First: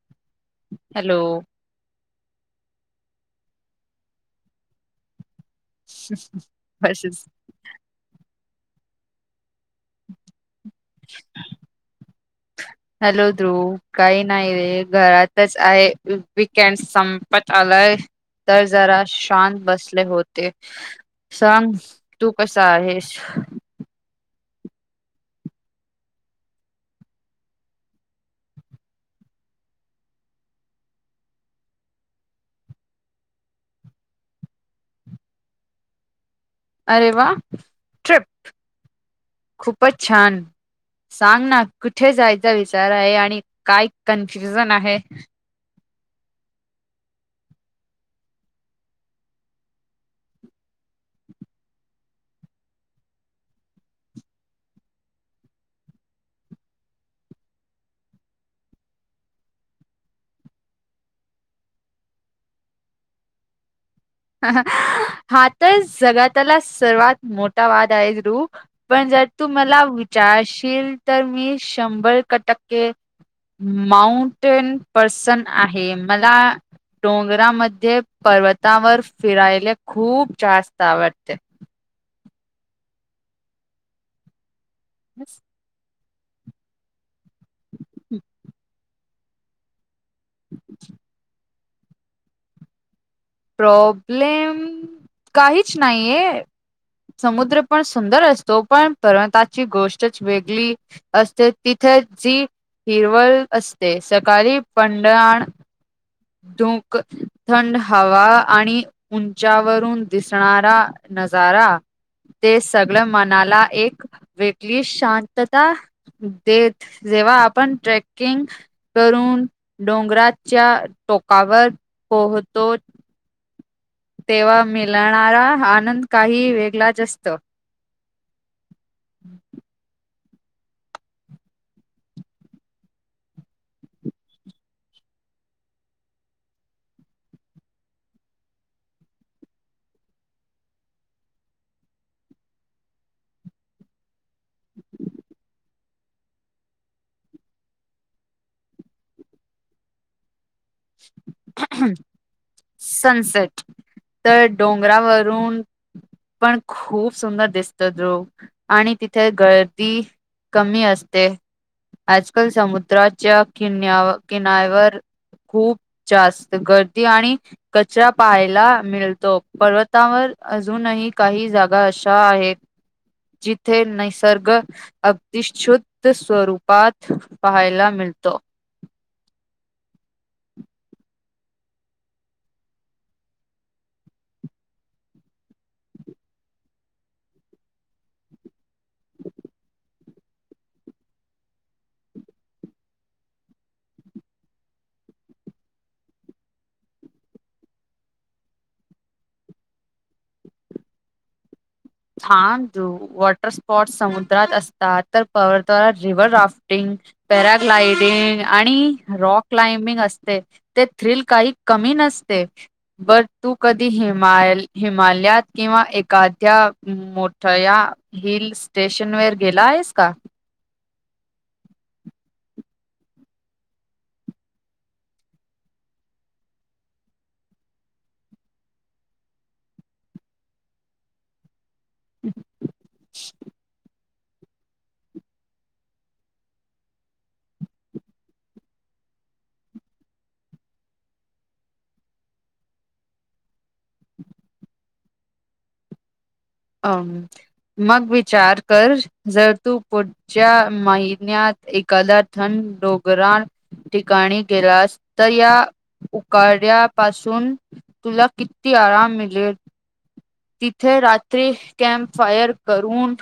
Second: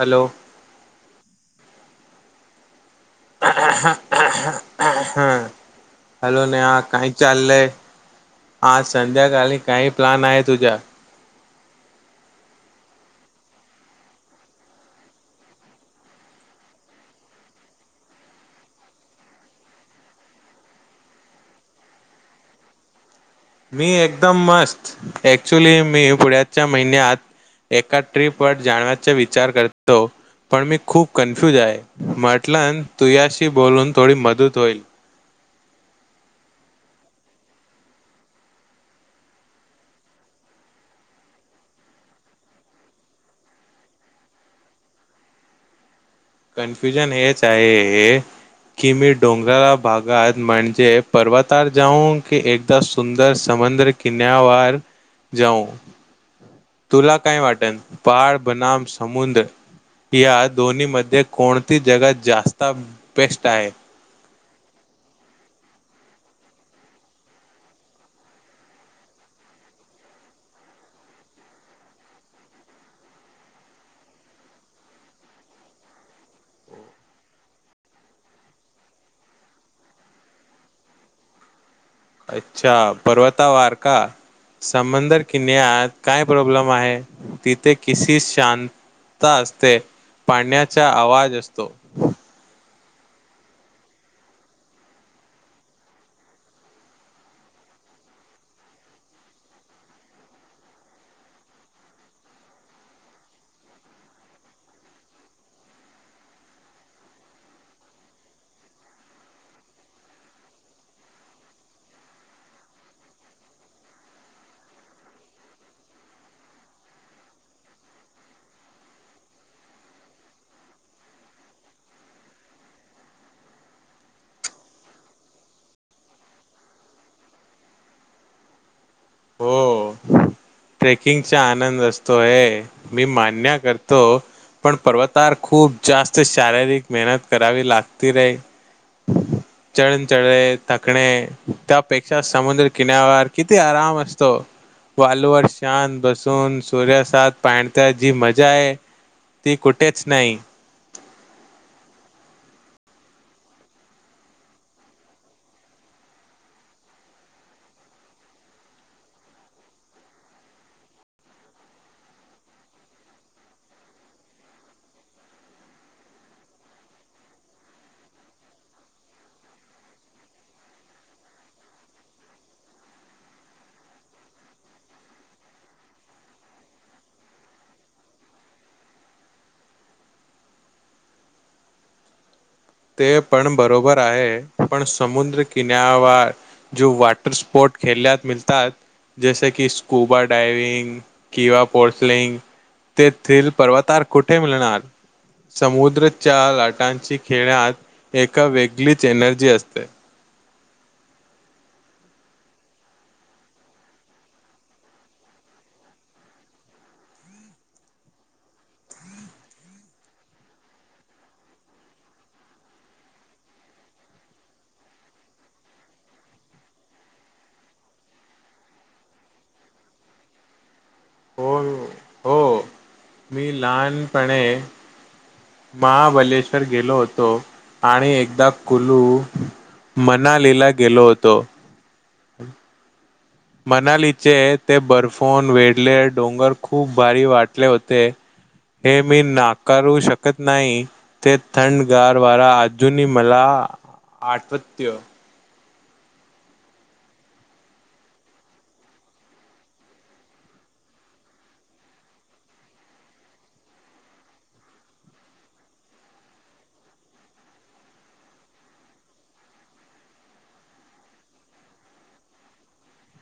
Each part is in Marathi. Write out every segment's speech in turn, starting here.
हॅलो हॅलो [inaudible] हॅलो नेहा काय बसेस. चाललय आज संध्याकाळी काही प्लान आहे तुझा [unintelligible] हॅलो ध्रुव काही नाही रे घरातच आहे वीकेंड संपत आलाय तर जरा शांत बसले होते सांग तू कसा आहेस? मी एकदम मस्त ऍक्चुली मी पुढयाच्या महिन्यात एका ट्रीपवर जाण्याचा विचार करतो. पण मी खूप कन्फ्युज आहे म्हटलंन तुयाशी बोलून थोडी मदत होईल. अरे वा ट्रिप खूपच छान सांग ना कुठे जायचा विचार आहे आणि काय कन्फ्युजन आहे? कन्फ्युजन हेच आहे हे कि मी डोंगराळा भागात म्हणजे पर्वतावर जाऊ की एकदा सुंदर सम मंदर कन्या वर जाऊ तुला काय वाटन पहाड बनाम समुद्र या दोन्ही मध्ये कोणती जगा जास्त बेस्ट आहे. हा तर जगातला सर्वात मोठा वाद आहे ध्रु पण जर तू मला विचारशील तर मी शंभर क टक्के माउंटन पर्सन आहे मला डोंगरामध्ये पर्वतावर फिरायला खूप जास्त आवडते. अच्छा पर्वतावार का समंदर किन्यात काय प्रॉब्लम आहे तिथे किसी शांत असते. पाण्याचा आवाज असतो. प्रॉब्लेम काहीच नाहीये. समुद्र पण सुंदर असतो पण पर्वताची गोष्टच वेगली असते तिथे जी हिरवल असते सकाळी पंडान लूक थंड हवा आणि उंचावरून दिसणारा नजारा ते सगळं मनाला एक वेगळी शांतता देत जेव्हा आपण ट्रेकिंग करून डोंगराच्या टोकावर पोहतो. तेव्हा मिलणारा आनंद काही वेगलाच असतो. [unintelligible] हो ट्रेकिंगचा आनंद असतो हे मी मान्य करतो. पण पर्वतावर खूप जास्त शारीरिक मेहनत करावी लागती रे [unintelligible] चळण चढले थकणे त्यापेक्षा समुद्र किन्यावर किती आराम अस स्तो वालूवर शांत बसून सूर्यासात पाणत्या जी मजा आहे. ती कुठेच नाही. [unintelligible] सनसेट तर डोंगरावरून पण खूप सुंदर दिसतो ध्रु आणि तिथे गर्दी कमी असते. आजकाल समुद्राच्या कि किनवर खूप जास्त गर्दी आणि कचरा पाहायला मिळतो पर्वतावर अजूनही काही जागा अशा आहेत जिथे निसर्ग अिशछुत स्वरूपात पहायला मिळ मिळतो ते पण बरोबर आहे पण समुद्र किना वर जो वॉटर स्पोर्ट खेळल्यात मिळतात जैसे की स्कूबा डायविंग किवा पोर्सलिंग तेथील पर्वतार कुठे मिळणार समुद्रच्या लाटांची खेळात ए वेगळीच एनर्जी असते छानू वॉटर स्पोर्ट समुद्रात असतात तर परद्ार रिव्हर राफ्टिंग ् आणिक क्ंग अस का क न बर तू कधी हिमालयात किंवा एखाद्या मोठया हिल स्टेशन वर गेला आहेस का हो हो मी लहानपणे महाबलेश्वर गेलो होतो आणि एकदा कुलू मनालीला गेलो होतो हम् मनालीचे ते बर्फून वेढले डोंगर खूप भारी वाटले होते हे मी नाकारू शकत नाही ते थंडगार वारा अजूनही मला आठवत्य ह मग विचार कर जर तू पुढच्या महिन्यात एखादा थंड डोगरा ठिकाणी गेलास तर या उकाड्या पाासून तुला किती आराम मिळेल तिथे रात्री कॅम्प फायर करून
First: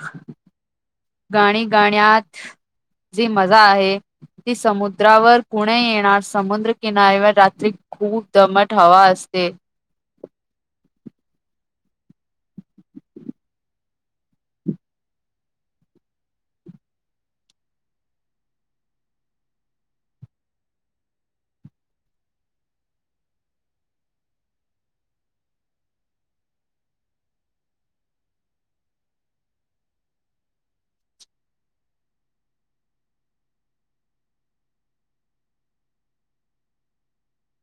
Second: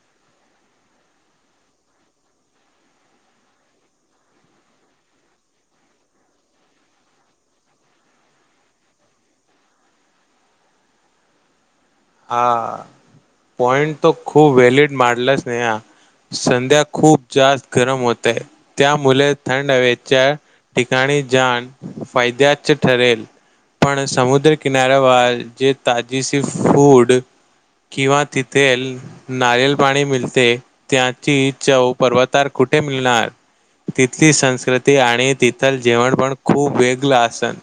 गाणी गाण्यात जी मजा आहे ती समुद्रावर कुणी येणार समुद्र किनारी्यावर रात्री खूप दमट हवा असते ते हा पॉइंट तो खूप व्हॅलिड मारलाच नाही ह संध्या खूप जास्त गरम होतय त्यामुळे थंड हवेच्या ठिकाणी जाण फायद्याच ठरेल पण समुद्रकिनाऱ्यावर जे ताजी स फूड किंवा तिथे नारल पाणी मिळते त्याची चव पर्वतार कुठे मिळणार तिथली संस्कृती आणि तिथल जेवण पण खूप वेगळ असल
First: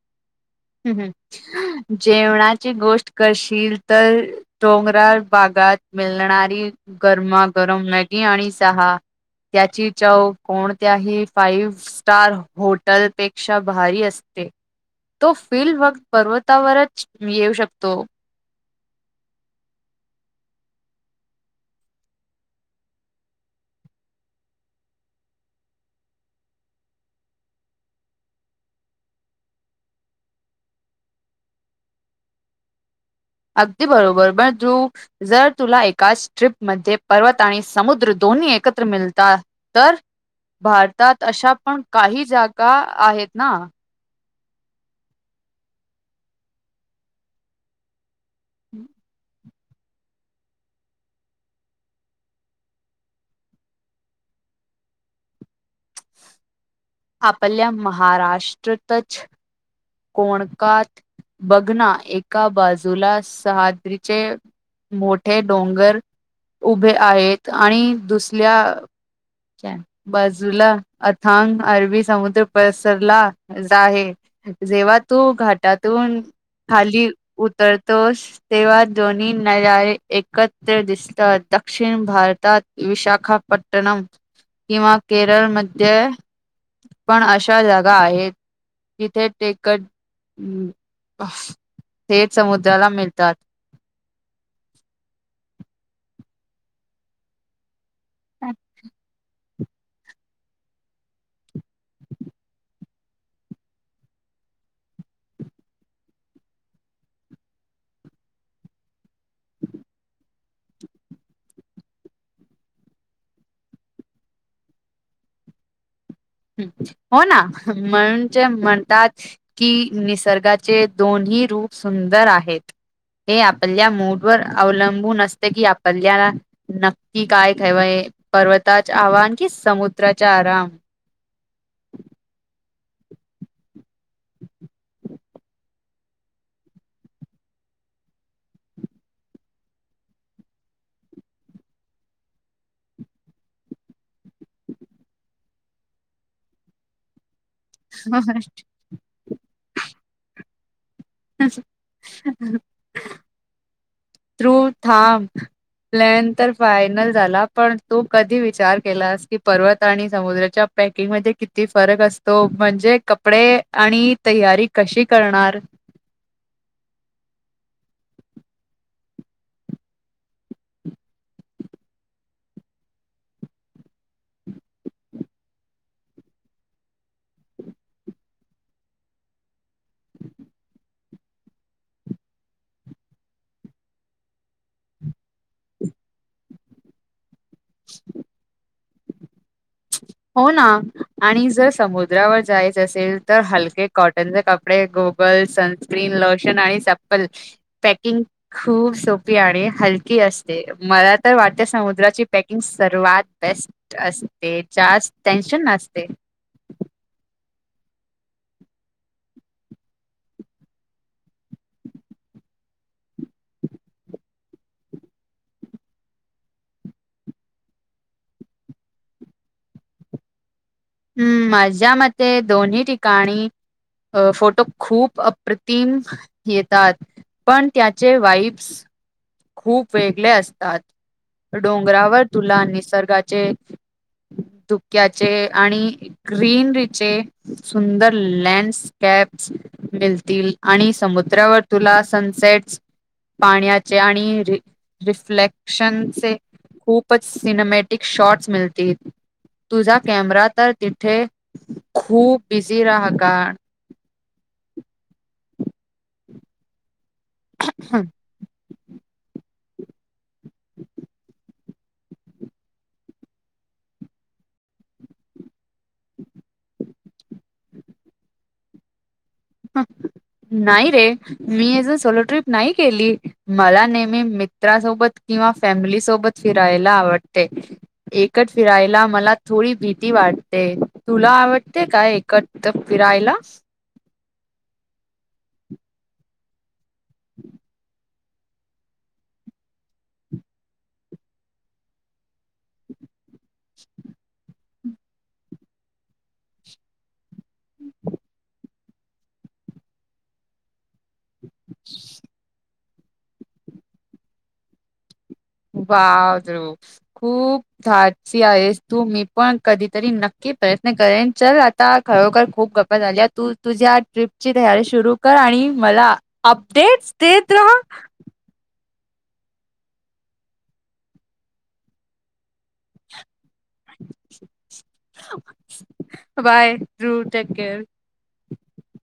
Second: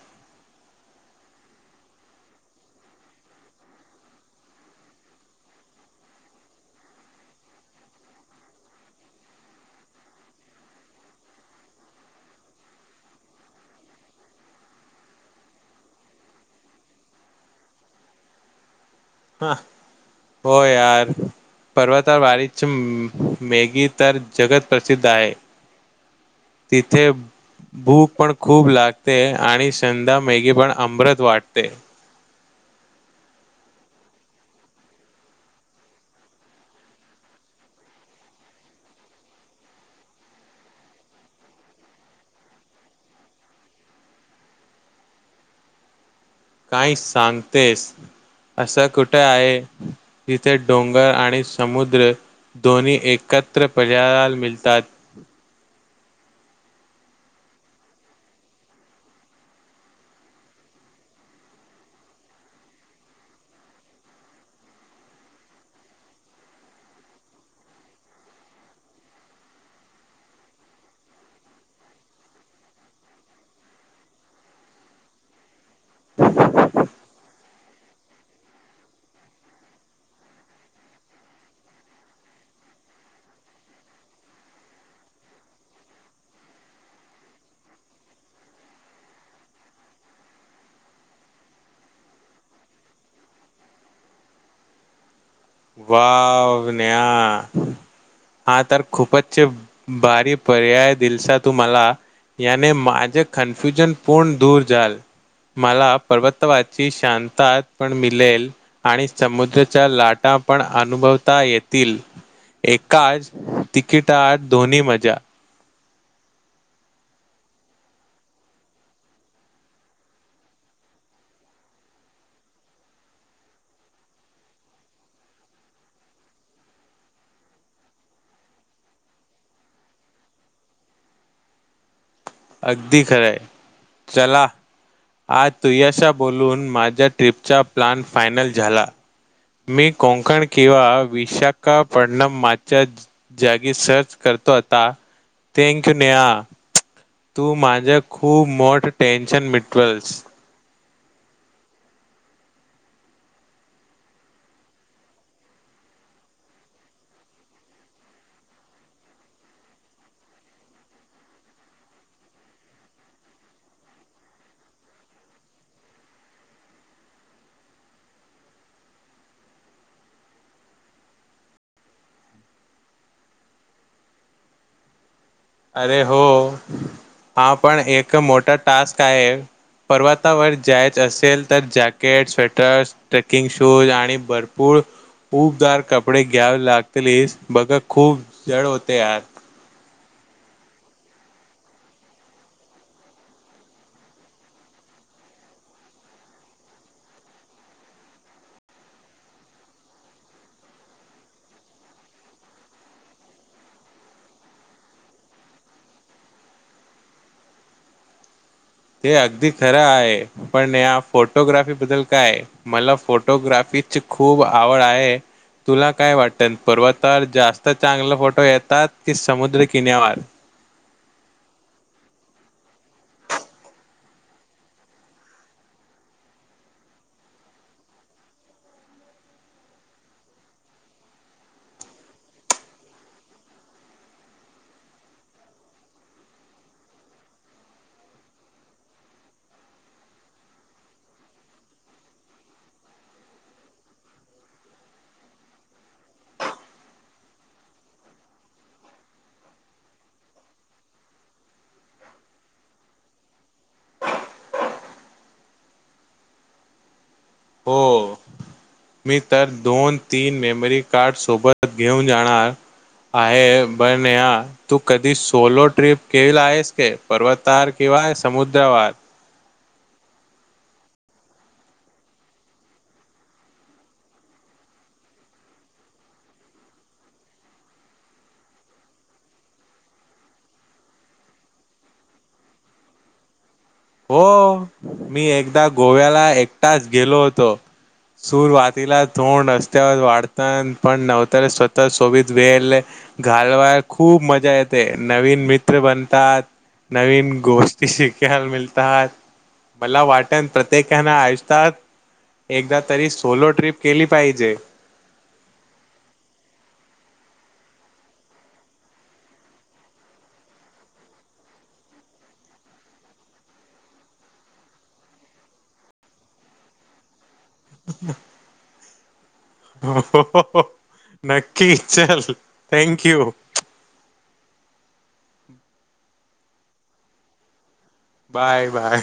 जेवणाची गोष्ट करशील तर डोंगरा बाग ात मिळणारी गरमागरम मॅगी आणि सहा त्याची चवक कोणत्याही फाईव्ह स्टार होटलपेक्षा भारी असते तो फीलल् वक् पर्वतावरच येऊ शकतो हा हो यर पर्वता वारीच मेगी तर जगत प्रसिद्ध आहे तिथे भूक पण खूप लागते आणि संधा मेगी पण अमृत वाटते [inaudible] [unintelligible] अगदी बरोबर बण तू जर तुला एकाच ट्र्रीपमध्ये पर्वत आणि समुद्र दोन कोोणी एकत्र मिळता तर भारतात अशा पण काही जागा आहेत ना काही सांगतेस असं कुठं आहे तिथे डोंगर आणि समुद्र धोनी एकत्र प्रज्याल मिळतात [unintelligible] आपपल्या महाराष्ट्रतच कोणकात बघना एका बाजूला सहाद्रीचे मोठे डोंगर उभे आहेत आणि दुसल्या बाजूला अथांग अरबी समुद्र पसरला जा आहे जेव्हा तू घाटातून खाली उतरतोस तेव्हा दोन्ही नजळे एकत्र दिसत हो दक्षिण भारतात विशाखापट्टणम किंवा केरळमध्ये पण अशा जागा आहेत जिथे टेकट थेट समुद्राला मिळतात वाव न हा तर खूपच भारी पर्याय दिलसा तूम्हाला याने माझे कन्फ्युजन पूर्ण दूर झाल मला पर्वतावाची शांत पण मिळेल आणि समुद्राच्या लाटा पण अनुभवता येतील एकाच तिकिटात दोन्ही मजा हो ना म्हणज म्हणतात की निसर्गाचे दोन ही रूप सुंदर आहेत हे आपल्या मोडवर अवलंबून असते की आपल्या नक्की काय ठेवाय पर्वताचे आव्हान कि समुद्राचा आराम अगदी खरं आहे चला आज तुयशा बोलून माझ्या ट्रिपचा प्लन फायनल झाला मी कोकण किंवा विशाखापड्णम मागच्या जागी सर्च करत ता थंक य्यू नेहा तू माझं खूप मोठ टेन्शन मिटवेलस त्रो थाब प्लॅन तर फायनल झाला पण तू कधी विचार केलास की पर्वत आणि समुद्राच्या पॅकिंग मध्ये किती फरक असतो म्हणजे कपडे आणि तयारी कशी करणार [unintelligible] अरे हो हा पण एक मोठा टास्क आहे पर्वतावर जायर असेल तर जॅकेट स्वेटर्स ट्रेकिंग शूज आणि भरपूर खूबदार कपडे घ्यावे लागतेस बघ खूप जड होते आत ह हो ना आणि जर समुद्रावर जायचं असेल तर हलके कॉटनचे कपडे गोबर कन लोशन आणि सपलकिंग खूप सोपी आणि हल अस मला तर वाटत्या समुद्राची पॅकिंग सर्वात बेस्ट असते ते जास् टेनशन ना असते ते अगदी खरं आहे पण या फोटोग्राफी बद्दल काय मला फोटोग्राफी पिच खूप आवड आहे तुला काय वाटतं पर्वतावर जास्त चांगले फोटो येतात कि समुद्र किन्यावर हम्म माझ्या मते दोन्ही ठिकाणी अ फोटो खूप अप्रतिम येतात पण त्याचे वाईब्स खूप वेगळे असतात डोंगरावर तुला निसर्गाचे ुक्याचे आणि ग्रीनरीचे सुंदर लँडस्क आणि सद्रावर तुला सनट पाण्या आणि र रिफ्लेक्शनचे खूपच सिनेमॅटिक शॉट्स मिळतील. तुझा कॅमेरा तर तिथे खूप बिझी राहा का. [inaudible] हो मी तर दोन-तीन मेमरी कार्ड सोबत, घेऊन जाणार. आहे पण यार तू कधी सोलो ट्रिप केल आहेस का पर्वतावर कि या समुद्रावर हमम नाही रे मी अस सोलो ट्रिप नाही केली, मला नेहमी मित्रासोबत, किंवा फॅमिली सोबत फिरायला आवडते. एकट फिरायला मला थोडी भीती वाटते तुला आवडते काय? एकट रायला हो मी एकदा गोव्याला एकटाच गेलो होतो. सुरवातीला थोड रस्त्यावर वाटत पण नंतर स्वतः सोबत वेळ घालवायला खूप मजा येते, नवीन मित्र बनतात नवीन गोष्टी शिकयल मिळ मला वाटण प्रत्येकाना ऐसतात एकदा तरी सोलो ट्रिप केली पाहिजे. बाप रे खूप धाडसी आहेस तू मी पण कधीतरी नक्की प्रयत्न करेन चल आता खरोखर खूप गप्पा झाल्यात तू तुझ्या ट्रीप ची तयारी सुरू कर आ आणि मला अपडेटस देत रा अह. हो, हो, हो, हो नक्की चल थँक यू. बाय रू टेक केअर. Bye bye.